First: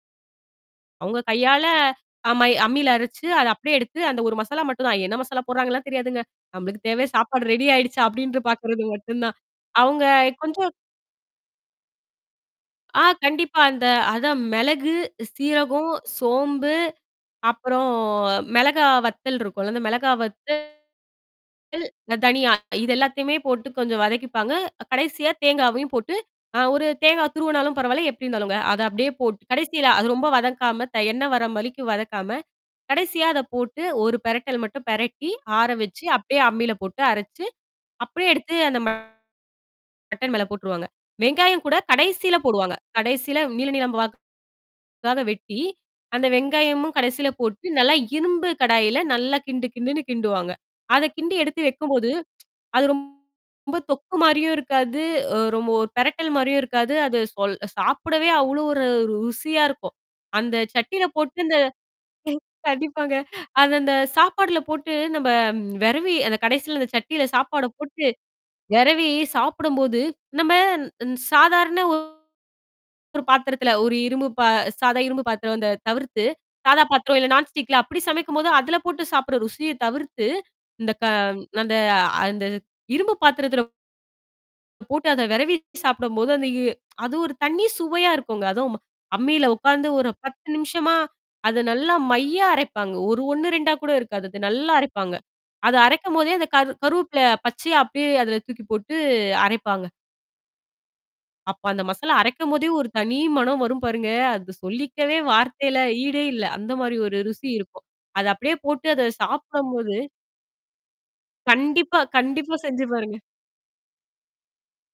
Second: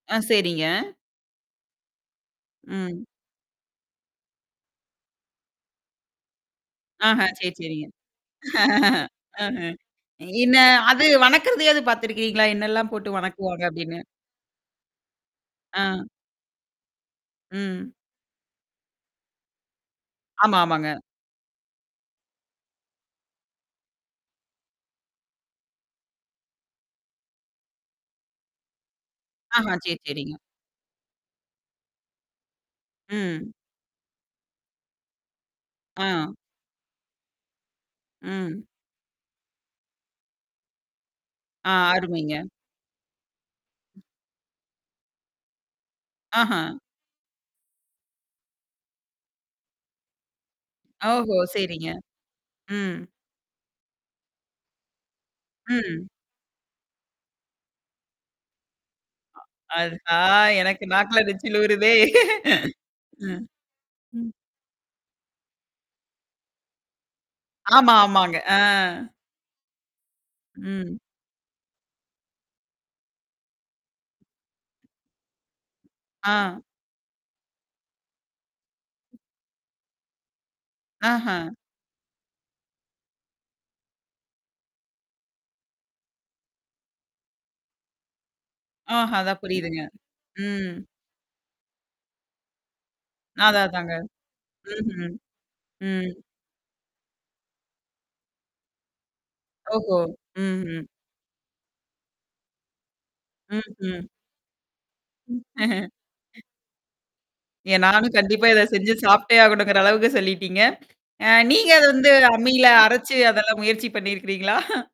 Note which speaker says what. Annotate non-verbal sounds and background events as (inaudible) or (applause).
Speaker 1: அ, சரிங்க.
Speaker 2: அவங்க கையால அம்ம அம்மியில
Speaker 1: ம்.
Speaker 2: அரைச்சு, அதை அப்படியே எடுத்து அந்த ஒரு மசாலா மட்டும்தான். என்ன மசாலா போடுறாங்கன்னுலாம் தெரியாதுங்க. நம்மளுக்கு தேவை,
Speaker 1: ஆஹா.
Speaker 2: சாப்பாடு
Speaker 1: சரி,
Speaker 2: ரெடி
Speaker 1: சரிங்க.
Speaker 2: ஆயிடுச்சா? அப்படின்னு பார்க்கிறது
Speaker 1: (laughs)
Speaker 2: மட்டும்தான்.
Speaker 1: அஹ.
Speaker 2: அவங்க
Speaker 1: என்ன
Speaker 2: கொஞ்சம்
Speaker 1: அது வணக்குறது ஏது பாத்துருக்கீங்களா? என்ன எல்லாம்
Speaker 2: ஆ,
Speaker 1: போட்டு
Speaker 2: கண்டிப்பா
Speaker 1: வணங்குவாங்க?
Speaker 2: அந்த
Speaker 1: அப்படின்னு.
Speaker 2: அதான் மிளகு,
Speaker 1: ஆ.
Speaker 2: சீரகம், சோம்பு, அப்புறம்
Speaker 1: ம்.
Speaker 2: மிளகாய் வத்தல் இருக்கும்ல. அந்த மிளகாய்
Speaker 1: ஆமா,
Speaker 2: வத்தல்,
Speaker 1: ஆமாங்க.
Speaker 2: அந்த தனியா இதெல்லாத்தையுமே போட்டுக் கொஞ்சம் வதக்கிப்பாங்க. கடைசியா தேங்காவையும் போட்டு, அ ஒரு தேங்காய் துருவனாலும் பரவாயில்ல, எப்படி இருந்தாலுங்க, அதை அப்படியே போட்டு
Speaker 1: ஆஹா,
Speaker 2: கடைசியில
Speaker 1: சரி,
Speaker 2: அது ரொம்ப
Speaker 1: சரிங்க.
Speaker 2: வதக்காம, த எண்ணெய் வர்ற வரைக்கும் வதக்காம, கடைசியா அதை
Speaker 1: ம்.
Speaker 2: போட்டு ஒரு பிரட்டல் மட்டும் பிரட்டி, ஆற வச்சு
Speaker 1: ஆ.
Speaker 2: அப்படியே அம்மியில போட்டு அரைச்சு, அப்படியே எடுத்து
Speaker 1: ம்.
Speaker 2: அந்த மட்டன் மேல போட்டுருவாங்க. வெங்காயம்
Speaker 1: அ,
Speaker 2: கூடக்
Speaker 1: அருமைங்க.
Speaker 2: கடைசியில போடுவாங்க. கடைசியில நீள நீளமா வாக்காக வெட்டி, அந்த
Speaker 1: ஆஹா.
Speaker 2: வெங்காயமும் கடைசியில போட்டு நல்லா இரும்பு கடாயில நல்லா கிண்டு கிண்டுன்னு கிண்டுவாங்க. அத கிண்டி
Speaker 1: ஓஹோ,
Speaker 2: எடுத்து
Speaker 1: சரிங்க.
Speaker 2: வைக்கும்போது அது
Speaker 1: ம்.
Speaker 2: ரொம்ப தொக்கு மாதிரியும் இருக்காது. ஒ ரொம்ப ஒரு
Speaker 1: ம்.
Speaker 2: பிரட்டல் மாதிரியும் இருக்காது. அது சொல் சாப்பிடவே அவ்வளோ ஒரு ருசியா இருக்கும்.
Speaker 1: அஹா!
Speaker 2: அந்தச்
Speaker 1: எனக்கு
Speaker 2: சட்டியில
Speaker 1: நாக்குல
Speaker 2: போட்டு
Speaker 1: நச்சில்
Speaker 2: அந்த
Speaker 1: ஊறுதே.
Speaker 2: கண்டிப்பாங்க.
Speaker 1: அ. ம்.
Speaker 2: அது அந்த சாப்பாட்டில போட்டு நம்ம விரவி அந்தக் கடைசியில அந்தச் சட்டியில சாப்பாடப்
Speaker 1: ஆமா,
Speaker 2: போட்டு
Speaker 1: ஆமாங்க. ஆ.
Speaker 2: விரவி சாப்பிடும்போது, நம்ம
Speaker 1: ம்.
Speaker 2: சாதாரண ஒரு பாத்திரத்தில ஒரு இரும்பு பா சாதா இரும்பு பாத்திரம் இந்த தவிர்த்து,
Speaker 1: ஆ.
Speaker 2: சாதா பாத்திரம் இல்ல நான்ஸ்டிக்ல அப்படி சமைக்கும்போது அதுல போட்டுச் சாப்பிற ருசியைத் தவிர்த்து, இந்த க
Speaker 1: ஆஹா.
Speaker 2: அந்த அந்த இரும்பு பாத்திரத்துல போட்டு அதை விரவி சாப்பிடும்போது, அந்த எ அது ஒரு தனி சுவையா இருக்கும்ங்க. அதும்,
Speaker 1: ஆஹா, அதான்
Speaker 2: அம்மியில
Speaker 1: புரியுதுங்க.
Speaker 2: உட்கார்ந்து ஒரு பத்து
Speaker 1: ம்.
Speaker 2: நிமிஷமா அதை நல்லா மைய அரைப்பாங்க. ஒரு 1,
Speaker 1: அதான்,
Speaker 2: 2ஆ கூட
Speaker 1: அதாங்க.
Speaker 2: இருக்காது. அது நல்லா
Speaker 1: ம்ஹ்ம்.
Speaker 2: அரைப்பாங்க. அது
Speaker 1: ம்.
Speaker 2: அரைக்கும் போதே அந்த கரு கருவேப்பல பச்சயா அப்டியே அதுல தூக்கிப்போட்டு அரைப்பாங்க.
Speaker 1: ஓஹோ. ம், ம்.
Speaker 2: அப்ப அந்த மசால அரைக்கும் போதே, ஒரு தனி மனம்
Speaker 1: ம்,
Speaker 2: வரும்
Speaker 1: ம்.
Speaker 2: பாருங்க. அதுக்கு சொல்லிக்கவே வார்த்தையில ஈடே இல்ல,
Speaker 1: (laughs)
Speaker 2: அந்த மாதிரி ஒரு ருசி
Speaker 1: எ
Speaker 2: இருக்கும்.
Speaker 1: நானும்
Speaker 2: அத
Speaker 1: கண்டிப்பா
Speaker 2: அப்டியே
Speaker 1: இத செஞ்சு
Speaker 2: போட்டு
Speaker 1: சாப்பிட்டே
Speaker 2: சாப்பிடும்
Speaker 1: ஆகணும்ங்கற
Speaker 2: போது
Speaker 1: அளவுக்குச் சொல்லிட்டீங்க. அ நீங்க அத
Speaker 2: கண்டிப்பா,
Speaker 1: வந்து
Speaker 2: கண்டிப்பா.
Speaker 1: அம்மில
Speaker 2: செஞ்சு
Speaker 1: அரைச்சு,
Speaker 2: பாருங்க.
Speaker 1: அதெல்லாம் முயற்சி பண்ணி இருக்குறீங்களா?